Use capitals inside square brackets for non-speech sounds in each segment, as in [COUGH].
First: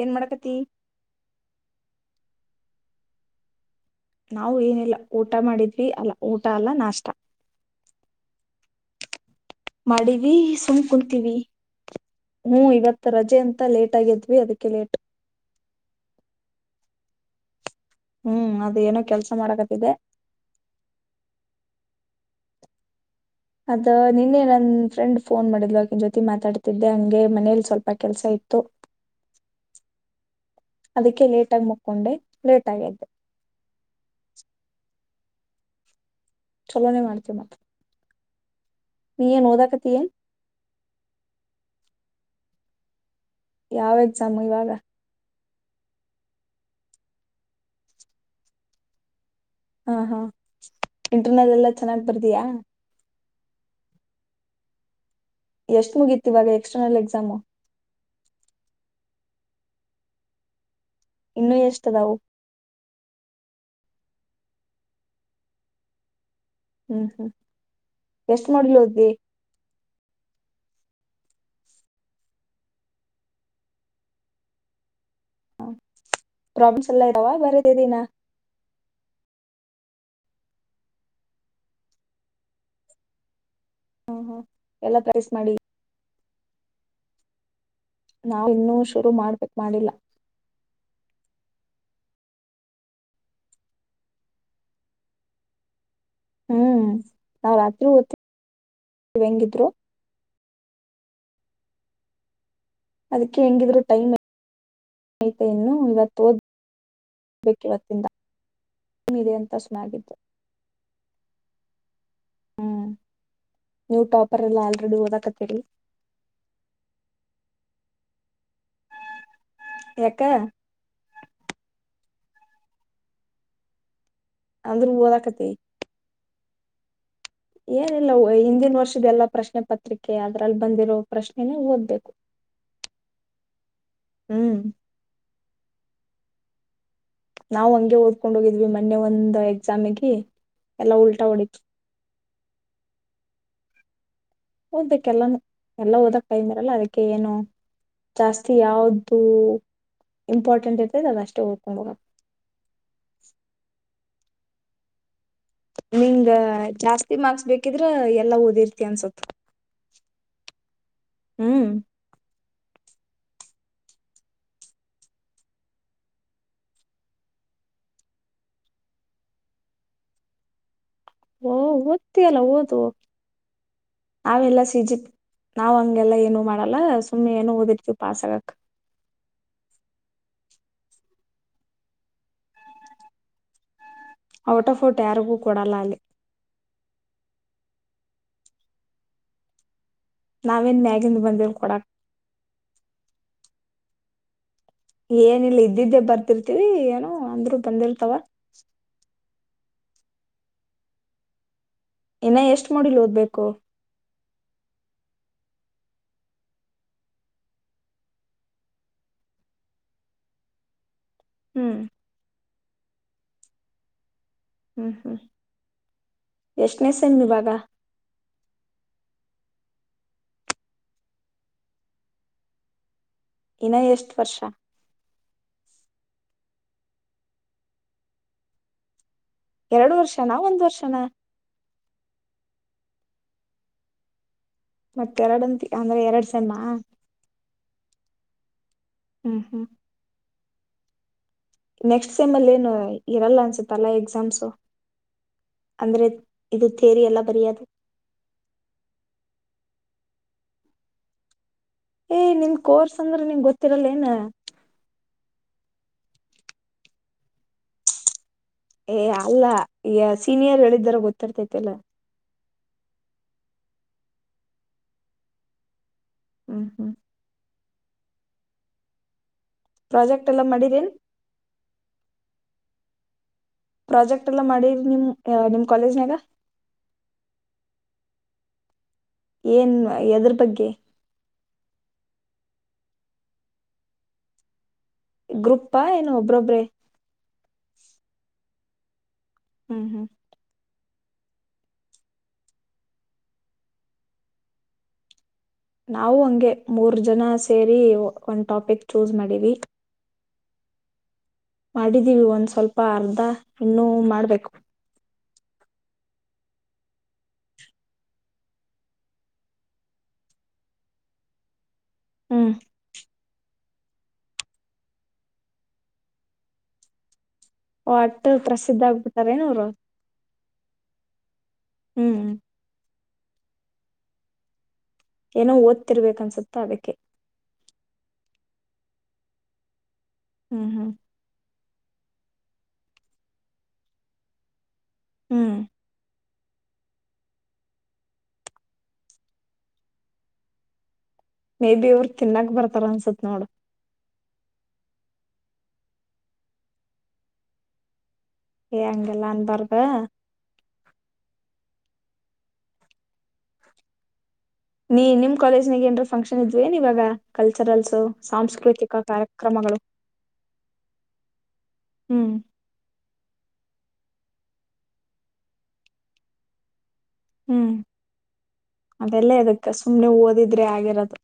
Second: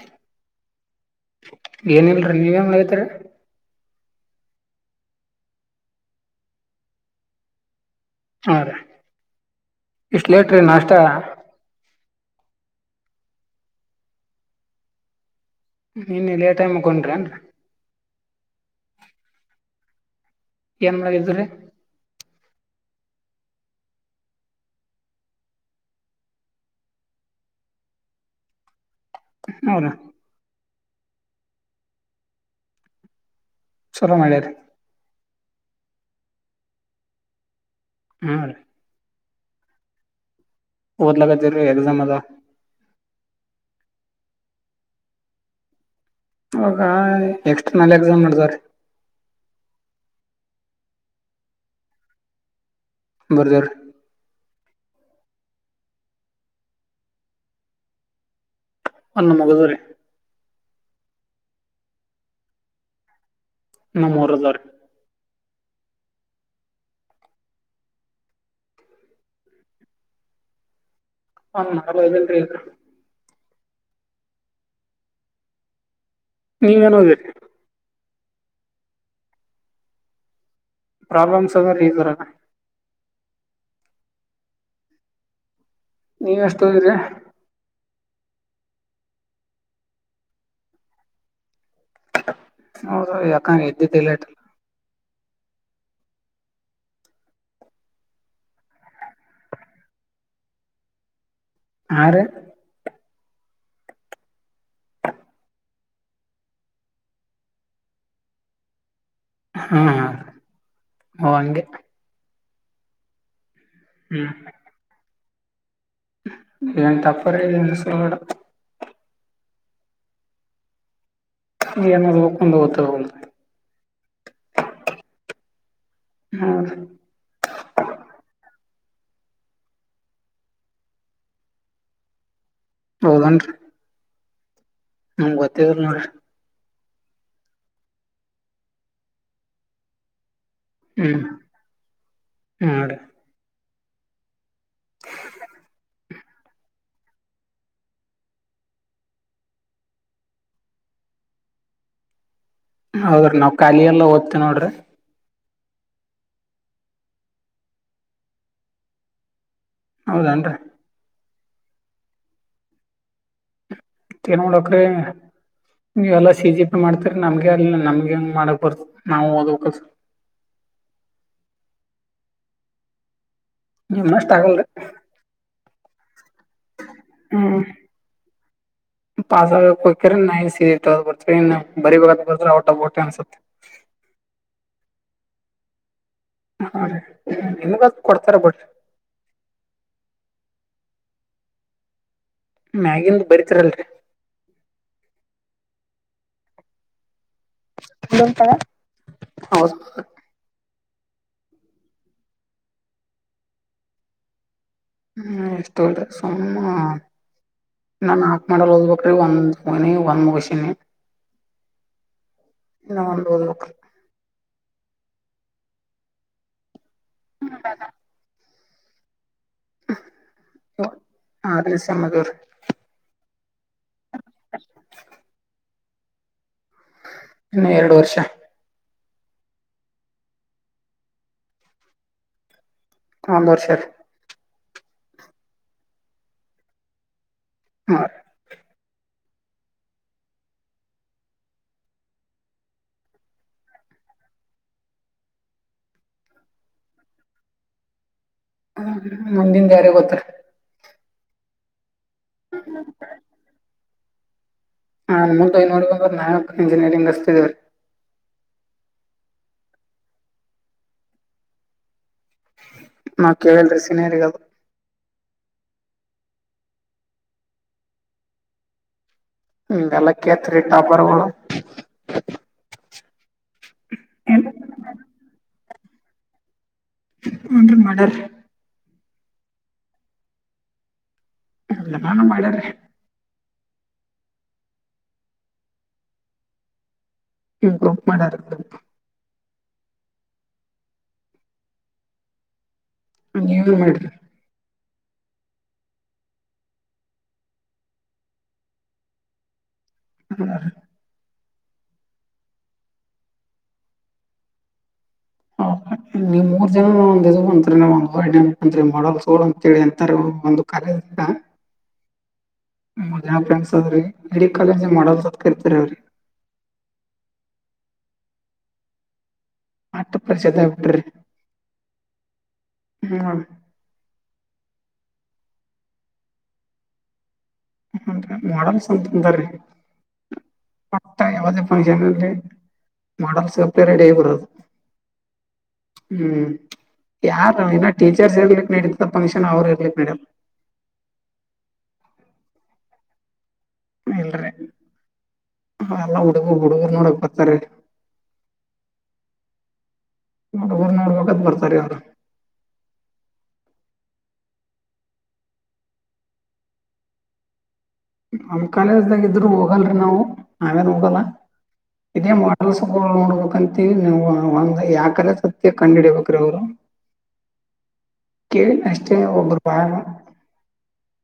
ಏನ್ ಮಾಡಕತಿ ಏನ್ ಇಲ್ರೀ ನೀವೇನ್ ಮಾಡತಾರ ನಾವು ಏನಿಲ್ಲ ಊಟ ಮಾಡಿದ್ವಿ ಅಲ್ಲ ಊಟ ಅಲ್ಲ ನಾಷ್ಟ ಹಾ ರ ಮಾಡೀವವಿ ಸುಮ್ ಕುಂತೀವಿ ಹ್ಮ ಇವತ್ತು ರಜೆ ಅಂತ ಲೇಟ್ ಆಗಿದ್ವಿ ಅದಕ್ಕೆ ಲೇಟ್ ನೀನ್ನೆ ಲೇಟ್ ಆಗಿ ಮಲ್ಕೊಂಡಿರಿ ಏನರಿ ಹ್ಮ್ ಅದೇಏನೋ ಕೆಲ್ಸ ಮಾಡಕತ್ತಿದೆ ಏನ್ ಮಾಡಗಿದ್ರರಿ ಅದ ನಿನ್ನೆ ನನ್ ಫ್ರೆಂಡ್ ಫೋನ್ ಮಾಡಿದಲ್ವಕ ಜ್ಯೋತಿ ಮಾತಾಡ್ತಿದ್ದೆ ಹಂಗೆ ಮನೇಲಿ ಸ್ವಲ್ಪ ಕೆಲ್ಸ ಐ ಹತ್ತು ಹೌದ ಅದಕ್ಕೆ ಲೇಟಗ ಮುಕೊಂಡೆ ಲೇಟ್ ಆಗ್ದೆ ಚುರ ಮಾಡಾರೆ ಚಲೋನೇ ಮಾಡ್ತೀ ಮತ್ತ ಹಾ ರೀ ನೀ ಏನು ಓಡಾಕತ್ತಿ ಓದಳಾಕತ್ತೀವಿ ಎಕ್ಸಾಮ್ ಅದಾವ ಯಾವ್ ಎಕ್ಸಾಮು ಇವಾಗ ಹೌದ ಎಕ್ಸ್ಟ್ರ ನಲ್ ಎಕ್ಸಾಮ್ ಮಾಡದವ್ರೀ ಹಾ ಹಾ ಇಂಟರ್ನಲ್ ಎಲ್ಲಾ ಚೆನ್ನಾಗ್ ಬರ್ದಯಾ ಬರ್ದರ್ ಎಷ್ಟ್ ಮುಗೀತಿ ಇವಾಗ ಎಕ್ಸ್ಟರ್ನಲ್ ಎಕ್ಸಾಮು ಒಂದ ಮುಗದಡ್ರಿ ಇನ್ನೂ ಎಷ್ಟದಾವು ನ ಮೂರು ಆದವರಿ ಹ್ಮ್ ಹ್ಮ್ ಎಷ್ಟ ಮಾಡ್ಲು ಹದ್ದಿ ಹಲ್ರಿ ಅ [UNINTELLIGIBLE] ಪ್ರಾಬ್ಲಮ್ಸ್ ನೀವೇನು ಎಲ್ಲಾ ಓದಿರಿ ಇದಾವ ಬರದ ದೀಿನ ಪ್ರಾಬ್ಲಮ್ಸ್ ಅದ್ರ ಈ ತರ ಹೂ ಹೂ ಎಲ್ಲಾ ಪ್ರ್ೇಸ್ ಮಾಡಿ ನೀ ಎಷ್ಟ ಓದಿದ್ರೆ ನಾವು ಇನ್ನೂ ಶುರು ಮಾಡ್ಬೇಕಕ್ ಮಾಡಿಲ್ಲ ಹೌದ ಯಾಕ್ ಎದ್ದಿದೆ ಲೇಟ್ ಹೂ ನಾವ್ ರಾತ್ರಿ ಓ ಹೆಂಗಿದ್ರು ಅರೆ ಅದಕ್ಕೆ ಹೆಂಗಿದ್ರು ಟೈಮ್ ಸ್ನಹಿತೆಯನ್ನು ಇವತ್ತು ಓದಬೇಕಿಿವತ್ತಿಂದ ನ ಇದೆ ಅಂತ ಹಾಂ ಹಾಂ ಸುನಾಗಿತ್ತುು ಓ ಹಂಗೆ ನೀವು ಟಾಪರ್ ಎಲ್ಲ ಆಲ್ರೆಡಿ ಓದಾಕತ್ತೇಳರಿ ಏನ್ ಟಾಪರ್ ಏನ್ ಸುಡುಗಾಡು ಎಕ್ಕ ಈನಕೊಂಡ ಹತೋಗ ಅಂದ್ರ ಓದ ಕತ್ತಿ ಹೌ ಏನಿಲ್ಲ ಹಿಂದಿನ ವರ್ಷದ ಎಲ್ಲಾ ಪ್ರಶ್ನೆ ಪತ್ರಿಕೆ ಅದ್ರಲ್ಲಿ ಬಂದಿರೋ ಪ್ರಶ್ನೆನೇ ಓದ್ಬೇಕು ಹೌದ ಏನ್ ರಿ ಹೂ ನಂಗೆ ಗೊತ್ತ ಇರ್ಲಿಲ್ಲ ನೋಡ್ರಿ ನಾವ್ ಹಂಗೆ ಓದ್ಕೊಂಡ್ ಹೋಗಿದ್ವಿ ಮೊನ್ನೆ ಒಂದ್ ಎಕ್ಸಾಮಗಿ ಎಲ್ಲಾ ಉಲ್ಟಾ ಹೊಡವಿ ಹೂ ಓದಕ್ಕೆ ಎಲ್ಲ ಎಲ್ಲ ಓದಕ್ ಟೈಮ್ ಮಿರಲ್ಲ ಅದಕ್ಕೆ ಏನು ಜಾಸ್ತಿ ಯಾವ್ದು ಇಂಪಾರ್ಟೆಂಟ್ ಇರ್ತದೆ ಅದಷ್ಟೇ ಓದಕೊಂಡ್ ಹೋಗ ಹೌದ್ರಿ ನಾವ್ ಖಾಲ ಎಲ್ಲಾ ಓದ್ತ ನೋಡ್ರಿ ನಿಂಗ ಜಾಸ್ತಿ ಮಾರ್ಕ್ಸ್ ಬೇಕಿದ್ರ ಎಲ್ಲಾ ಓದಿರ್ತಿ ಅನ್ಸುತ್ತ ಹೌದನ್ರಿ ಹೂ ತ್ತ ನೋಡಕ್ರೆ ನೀವೆಲ್ಲಾ ಸಿ ಜಿ ಪಿ ಮಾಡ್ತರಿ ನಮ್ಗೆ ಅ ನಮ್ಗೆ ಹೆಂಗ್ ಮಾಡಕ್ ಬರ್ ನಾವು ಓದಕ ಹ ಓ ಓದತ್ತ ಅಲ್ಲ ಓದು ನಿಮ್ಮಷ್ಟ್ ಆಗಲ್ರಿ ನಾವೆಲ್ಲಾ ಸಿಜಿ ನಾವ್ ಗೆಲ್ಲ ಏನು ಮಾಡಲ್ಲ ಸುಮ್ಮ್ನೆ ಏನು ಹ್ಮ್ ಓದಿರ್ತೀವಿ ಪಾಾಸಗಕ್ ನ ಬರ್ ಇ ಬರಿ ಬ ಬರ್ ಟ ಟ ಅನ್ಸುತ್ತ ಔಟ್ ಆಫ್ ಔಟ್ ಯಾರಿಗೂ ಕೊೂಡಲ್ಲ ಅಲ್ಲಿ ಹ ನಿಮಗ ಕೊಡ್ತಾರ ಬಟ್್ರಿ ನಾವೇನ್ ಮ್ಯಾಗಿಂದ ಬಂದೇವ ಕೊಡಕ ಮ್ಯಾಗಿಂದು ಬರಿತಿರಲ್ರಿ ಏನಿಲ್ಲ ಇದ್ದಿದ್ದೆ ಬರ್ತಿರ್ತಿೀವಿ ಏನೋ ಒಂದು [UNINTELLIGIBLE] ಇನ್ನ ಎಷ್ಟು ಮಾಡಿಲ್ ಓದ್ಬೇಕು [UNINTELLIGIBLE] ನಾನ್ ಹಾಕ್ ಮಾಡಲ್ ಓದ್ಬೇಕ್ರೀ ಒಂದ್ ಮುಗನಿ ಒಂದ್ ಮುಗಸಿನಿ ಹೂ ಇನ್ನ ಒಂದ ನಕ ಹೂ ಹೂ ಎಷ್ಟನೇ ಸಮ್ ಇವಾಗ ಅರನ್ ಸೇಮ್ ಆದಿವ್ರಿ ಇನ್ನ ಎಷ್ಟ ವರ್ಷ ಇನ್ನು ಎರಡು ವರ್ಷ ಎರಡು ವರ್ಷನ ಒಂದ್ ವರ್ಷನ ಒಂದು ವರ್ಷಾರಿ ಮತ್ತೆರಡಂತ ಅಂದ್ರೆ ಎರಡ್ ಸೆಮ್ಮಾ ಹಾ ಹ್ಮ್ ಹ್ಮ್ ನೆಕ್ಸ್ಟ್ ಸೆಮ್ ಅಲ್ಲಿ ಏನು ಇರಲ್ಲ ಅನ್ಸುತ್ತ ಅಲ್ಲಾ ಎಕ್ಸಾಮ್ಸು ಅಂದ್ರೆ ಇದು ಥೇರಿ ಎಲ್ಲ ಬರಿಯದು ಮುಂದಿದಯಾರಗಿ ಗೋತ್ತಾ ಏ ನಿಮ ಕೋರ್ಸ್ ಅಂದ್ರೆ ನಿಮ ಗೊತ್ತಿರಲ್ಲೇ ಏನ ಹಾ ನ ನೋಡ್ಬೇಕ ನ ಇಂಜಿನಿಯರಿಂಗ್ ಅಷ್ಟತಿದವೀ ಏ ಅಲ್ಲ ಈ ಸೀನಿಯರ್ ಹೇಳಿದರ ಗೊತ್ತಿರ್ತತಿ ಅಲ್ಲ ನಾ ಕೇಳ್ರೀ ಸಿನಿಯರಿಗದು ಹ್ಮ್ ಹ್ಮ್ ಹ್ಮ ಎಲ್ಲ ಪ್ರಾಜೆಕ್ಟ್ ಎಲ್ಲಾ ಕೇತ್ ರೀ ಮಾಡಿರೇನ್ ಟಾಪರಗಳು ಪ್ರಾಜೆಕ್ಟ್ ಎಲ್ಲ ಮಾಡಿ ನಿಮ್ ನಿಮ್ ಕಾಲೇಜ್ನ್ಯಾಗ ಹುನ್ರಿ ಮಾಡ್ಯಾರ್ರಿ ಏನ್ ಎದ್ರ ಬಗ್ಗೆ ಎಲ್ಲಾನು ಮಾಡ್ಯಾರೀ ಗ್ರೂಪ್ ಏನ್ ಒಬ್ರೊಬ್ರೆ ಗ್ರೂಪ್ ಮಾಡಿ ರ್ ಹ್ಮ್ ಹ್ಮ್ ನೀವ ಏನ್ ಮಾಡ್ರಿ ನಾವು ಹಂಗೆ ಮೂರ್ ಜನ ಸೇರಿ ಒಂದು ಟಾಪಿಕ್ ಚೂಸ್ ಮಾಡವಿ [UNINTELLIGIBLE] ಮಾಡಿದ್ದೀವಿ ಒಂದ್ ಸ್ವಲ್ಪ ಅರ್ಧ ಇನ್ನೂ ಮಾಡ್ಬೇಕು ನೀವ್ ಮೂರ್ ಜನ ಒಂದ ಇದು ಬಂತರಿ ನ ಒ ಬರಿ ಮಾಡಲ್ ಸೋಳ ಅಂತೇಳಿ ಅಂತಾರೆ ಒಂದು ಕರೆ ಹ್ಮ್ [UNINTELLIGIBLE] ಇಡೀ ಕಾಲೇಜ್ ಮಾಡಲ್ ಅತ್ ಕರ್ತರಿ ಅವ್ರಿಗಿ ಓ ಅಟ್ಟ ಪ್ರಸಿದ್ಧ ಆಗ್ಬಿಟಾರ ಅವ್ರು ಅಟ್ಟ ಪ್ರಸಿದ್ಧಿ ಆಗ್ ಬಿಟ್ಟಿರಿ ಹ್ಮ್ [UNINTELLIGIBLE] ಏನೋ ಓದ್ತಿರ್ಬೇಕನ್ಸುತ್ತ ಅದಕ್ಕೆೆ [UNINTELLIGIBLE] ಮಾಡಲ್ಸ್ಂತ ಅಂದ್ರೀ ಹ್ಮ್ ಹ್ಮ್ [UNINTELLIGIBLE] ಮಾಡೆಲ್ಸಗತೇ ರೆಡಿ ಆಗಿಬರುದು ಹ್ಮ್ ಹ್ಮ್ ಯಾರ ಇನ ಟೀಚರ್ಸ್ ಇರ್ಲಿಕ್ ನೀಡತ ಫಂಕ್ಷನ್ ಅವ್ರ ಇರ್ಲಿಕ್ ನಡಿಯಲ್ ಮೇ ಬಿ ಇವರು ತಿನ್ನಕ್ ಬರ್ತಾರ ಅನ್ಸತ್ ನೋಡ ಇಲ್ರಿ ಎಲ್ಲಾ ಹುಡುಗ ಹುಡುಗರು ನೋಡಕ್ ಬತಾರ್ಲಿ ಏ ಹಂಗಲ್ಲಾ ಅನ್ ಬಾರದ್ ಹುಡುಗರ ನ್ ನೋಡ ಬೇಕತ್ ಬರ್ತಾರಿ ಅವರು ನೀ ನಿಮ್ ಕಾಲೇಜ್ ನಗ ಏನ್ರ ಫಂಕ್ಷನ್ ಇದ್ದವ ಏನ್ ಇವಾಗ ಕಲ್ಚರಲ್ ನಮ ಕಾಲೇಜ್ದಾಗ ಇದರು ಹೋಗಲ್ರರಿ ನಾವು ನಾವೇನ್ ಹೋಗಲ್ಲ. ಹ್ಮ್ ಇದೇ ಮಾಡಲ್ಸ್ ಗೋಳನ್ ನೋಡ್ಬೇಕಂತ ತಿಳಿಲಿ ಯಾಕರೇ ಸತ್ಯ ಕಂಡ್ ಹಿಡಿಬೇಕ್ರೀ ಅವ್ರು ಹ್ಮ್ ಕೇಳಿ ಅಷ್ಟೇ ಅದೆಲ್ಲಾ ಒಬ್ರು ಎದಕ್ಕೆ ಬಾಯಾಗ ಸುಮ್ನೆ ಓದಿದ್ರೆ ಆಗಿರೋದು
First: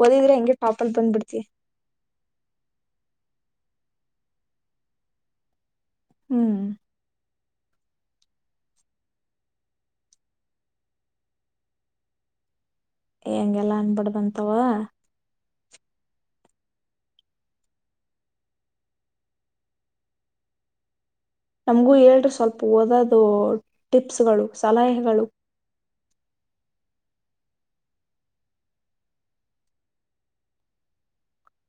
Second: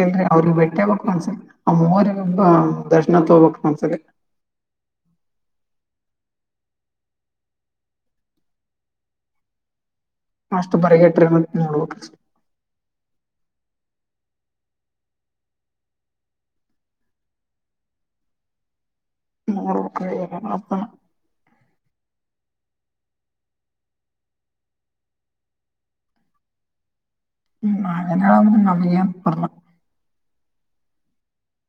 ಇಲ್ರರಿ ಓದಿದ್ರೆ ಅವ್ರಗ್ ಹೆಂಗೆ ಬೇಟ್ಟಿಆಗಿ ಟಾಪಲ್ ಬೇಕ್ ಒನ್ಸರಿ ಬಂದ್ಬಿಡ್ತಿ ಆ್ರ ಒಬ್ಬ ದರ್ಶನತ್ ತಗೋಬೇಕ ಒಂದ್ಸಲಿ ಹ್ಮ್ ಅಷ್ಟು ಪರಗಟ್ರ ನೋಡ್ಬ ಎಂ ಹೆಂಗೆಲ್ಲಾ ಅನ ಬಾಡದ್ ಅಂತಾವ ನೋಡಬೇಕ್ರಿ ಏನೇನತನ ನಮ್ಗೂ ಹೇಳ್ರರಿ ಸ್ವಲ್ಪ ಓದೋದು ಟಿಪ್ಸ್ಗಳು ಸಲಹೆಗಳು ಹ್ಮ್ ನಾವೇನ್ ನಮಗೆ ಪರಮ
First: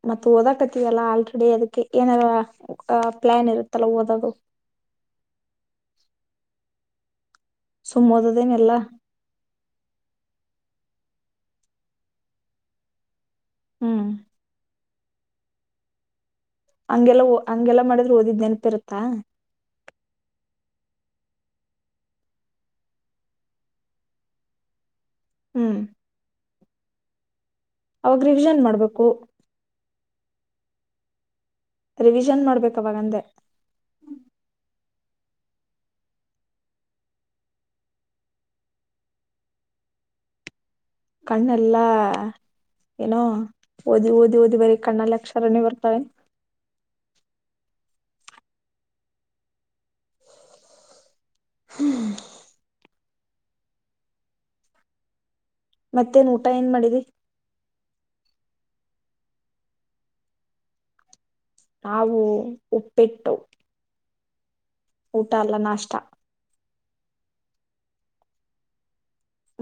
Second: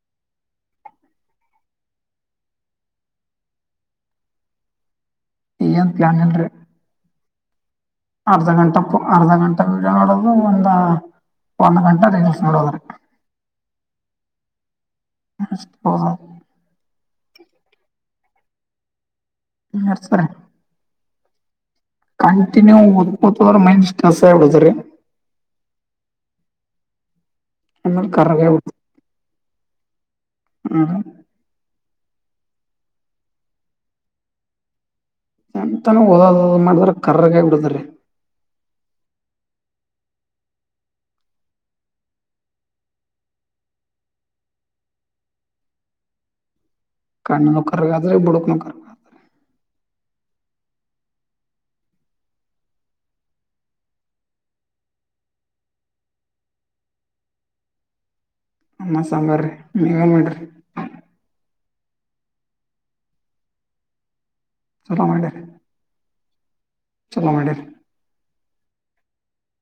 ಮತ್ತ ಓದಕತಲ್ಲ ಆಲ್ರೆಡಿ ಅದಕ್ಕೆ ಏನಾರ ಪ್ಲಾನ್ ಇರುತ್ತಲ್ಲ ಓದೋದು. [INAUDIBLE] ಈಗ ಏನ್ ಪ್ಲಾನ್ ಇಲ್ರರಿ. ಸುಮ್ ಅರ್ಧ ಗಂಟ ಓದೋದೇನೆಲ್ಲಾ ಪ ಅರ್ಧ ಗಂಟ ವಿಡಿಯೋ ನೋಡದ ಒಂದ. ಒಂದು ಗಂಟ ರೀಲ್ಸ್ ನೋಡದ್ರರಿ ಹ್ಮ್ [UNINTELLIGIBLE] ಹೌದ ಹಂಗೆಲ್ಲಾ ಹಂಗೆಲ್ಲ ಮಾಡಿದ್ರರು ಓದಿದ್ ನೆನಪ ಇರುತ್ತಾ. ನರ್ಸಸ್ವರ ಕಂಟಿನ್ಯೂ ಓದಕೊತದ್ರ ಮೈಂಡ್ ಸ್ಟ್ರೆಸ್ ಆಗಿಬಿಡಾತಾದ್ರಿ ಹ್ಮ್ ಆಮೇಲೆ ಅವಾಗ ಕರ್ರಗೆ ರಿವಿಷನ್ ಮಾಡ್ಬೇಕು ಹ್ಮ ರಿವಿಷನ್ ಮಾಡ್ಬೇಕ ಅವಾಗಂದೆ ಚಿಂತನ ಓದದ ಮಾಡಿದ್ರ ಕರ್ರಗಾಯ್ ಬಿಡತರಿ ಕಣ್ಣ ಎಲ್ಲ. ಏನೋ ಓದೀ ಓದಿ ಓದಿ ಬರೀ ಕಣ್ಣಲ್ಲಿ ಅಕ್ಷರನೇ ಬರ್ತವೆ ಏನ ಕಣ್ಣುನ ಕರಗರ್ದ್ರರ ಬುಡುಕ್ನ ಕರಗತದಾ [INAUDIBLE] ಮತ್ತೆ ಏನ ಊಟ ಏನ್ ಮಾಡದೀ ಅನ್ನ ಸಾಂಬಾರ್ರಿ ನೀವ ಏನ್ ಮಾಡ್ರಿ. ನಾವು ಉಪ್ಪಿಟ್ಟು. ಚಲೋ ಊಟ ಮಾಡಿರಿ ಅಲ್ಲಾ ನಾಷ್ಟ ಚಲೋ ಮಾಡಿರಿ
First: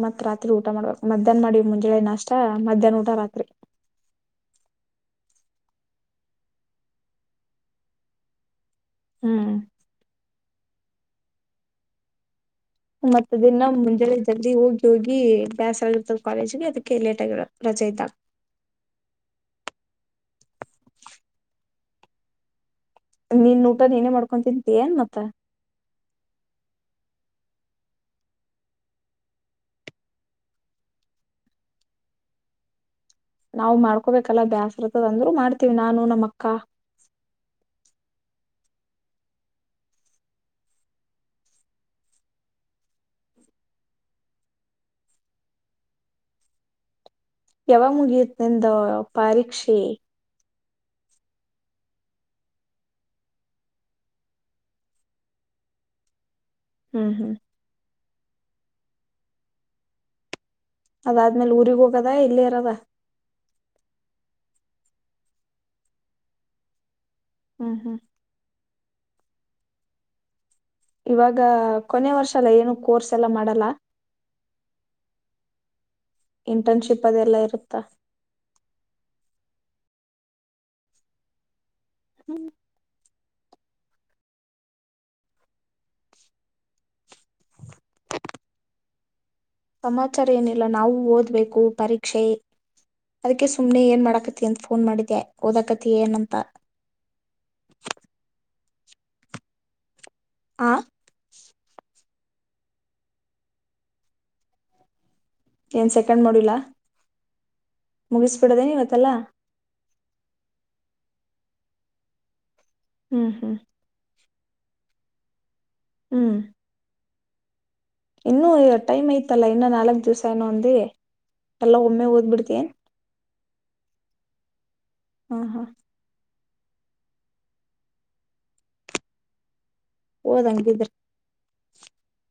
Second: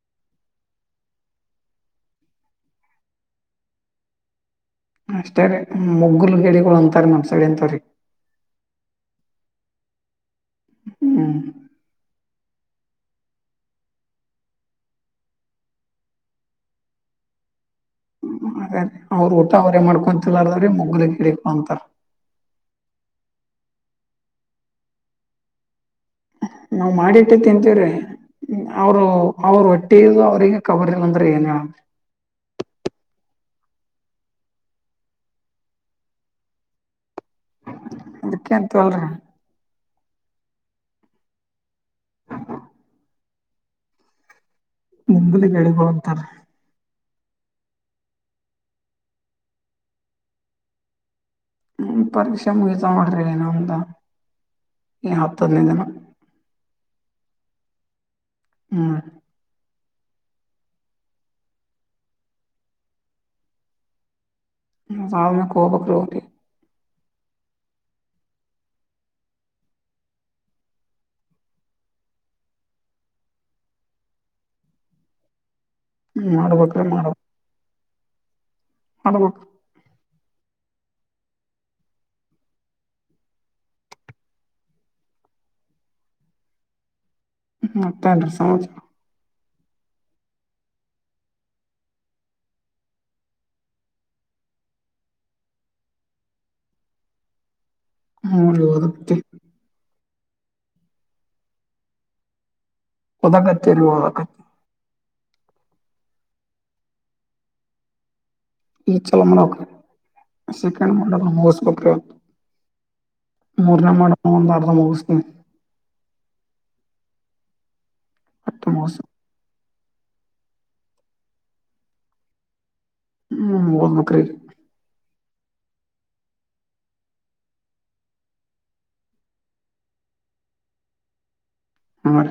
ಮತ್ ರಾತ್ರಿ ಊಟ ಮಾಡ್ಬೇಕ ಮಧ್ಯಾಹ್ನ ಮಾಡಿ ಮುಂಜಳೆ ನಷ್ಟ ಮಧ್ಯಾಹ್ನ ಊಟ ರಾತ್ರಿ. [INAUDIBLE] ಅಷ್ಟೇ ರಿ ಮುಗ್ಗಲಗೇಡಿಗಳು ಅಂತಾರ ನಮ್ ಸೈಡ್ ಅಂತವ್ರೀಗಿ ಹ್ಮ್ ಹ್ಮ್ ಮತ್ತ ದಿನ ಮುಂಜಾನೆ ಜಲ್ದಿ ಹೋಗಿ ಹೋಗಿ ಬ್ಯಾಸರ ಆಗಿರ್ತದೆ ಕಾಲೇಜ್ಗೆ ಅದಕ್ಕೆ ಲೇಟ್ ಆಗಿರ. ಚೈತಾಳ ಅವ್ರ ಊಟ ಅವ್ರೇ ಮಾಡ್ಕೊಂತಲ್ಲಾರದ್ರೀ ಮುಗಲಗೆಡಿ ಪ ಅಂತಾರ. ನೀನ್ ಊಟ ನೀನೇ ಮಾಡ್ಕೊಂತಿಂತಿ ಏನಮತ್ತ. ನಾವ್ ಮಾಡಿಟ್ಟದ ತಿಂತೀವ್ರೀ. ಅವ್ರು ಅವರು ಹೊಟ್ಟಿದ ಅವ್ರಿಗೆ ಕಬರಿ ಇಲ್ಲ ಅಂದ್ರೆ ಏನ್ ಹೇಳಬೇಕ. [INAUDIBLE] ನಾವು ಮಾಡ್ಕೋಬೇಕಲ್ಲ ಬ್ಯಾಸರ ಆ ರ್ತದಂದ್ರರು ಮಾಡ್ತೀವಿ ನಾನು ನಮ್ಮ ಅಕ್ಕ. ಅದಕ್ಕೆಂತೋಲ್ರ ನಿ್ದಲ ಕೆಳಗ ಅಂತಾರ ಯಾವ ಮುಗಿಯತ್ನೆಂದ ಪಾರೀಕ್ಷೆ ಹ್ಮ ಪರೀಕ್ಷೆ ಮುಗಿತಾ ಮಾಡ್ರ ಏನ ಅಂತ ಈ ಹತ್ತಅದನೈದ ದಿನ. ಹ್ಮ್ ಹ್ಮ್. ಹ್ಮ್ ಅದಾದ್ಮೇಲೆ ಊರಿಗ್ ಹೋಗದ ಇಲ್ಲೆ ಇರದ [INAUDIBLE] ಹ್ಮ್ ಹ್ಮ್. ಇವಾಗ ಕೊನೆ ವರ್ಷ ಇಲ್ಲ ಏನು ಕೋರ್ಸ್ ಎಲ್ಲ ಮಾಡಲ್ಲ. ಹ್ಮ್ ಮಾಡ್ಬೇಕ್ರಿ ಇಂಟರ್ನ್ಶಿಪ್ ಅದೆಲ್ಲ ಇರುತ್ತಾ. ಅನಬೇಕು. ಹ್ಮ್ ಹ ಮತ್ತೇನ್ ಸಮಚಾರ ಸಮಾಚಾರ ಏನಿಲ್ಲ ನಾವೂ ಓದ್ಬೇಕು ಪರೀಕ್ಷೆ ಅದಕ್ಕೆ ಸುಮ್ನೆ ಏನ್ ಮಾಡಾಕತಿ ಅಂತ ಫೋನ್ ಮಾಡಿದೆೆ ಓದಕತಿ ಏನಂತ ಹ್ಮರಿವದ ಮತ್ತೆ ಹ ಓಡಾಕತ್ತಿ ಇಲ್ವಾ ಏನ್ ಸೆಕೆಂಡ್ ಮಾಡೋಲಾ ಮುಗ ಈ ಚಲ ಮಾಡ ಮಾಡ ಹ್ಮ್ ಹ್ಮ್ ಮೂರನೇ ಮಾಡಣ ಒಂದು ಅರ್ಥ ಮುಗಿಸ್ತೀ ಹ್ಮ್ ಇನ್ನುೂ ಅಷ್ಟು ಮುಗಿಸ್ ಟೈಮ ಐತಲ್ಲ ಇನ್ನ ನಾಲ್ಕ್ ದಿವ್ಸ ಏನ ಅಂದ ಎಲ್ಲಾ ಒಮ್ಮೆ ಓದ್ಬ ಬಿಡ್ತೇನ್ ಹ್ಮ್ ಓಡ್ಬೇಕ್ ರಿ ಹಾ ಹಾ ಹ ಓದ್ಂಗಿದ್ರೆ ಹ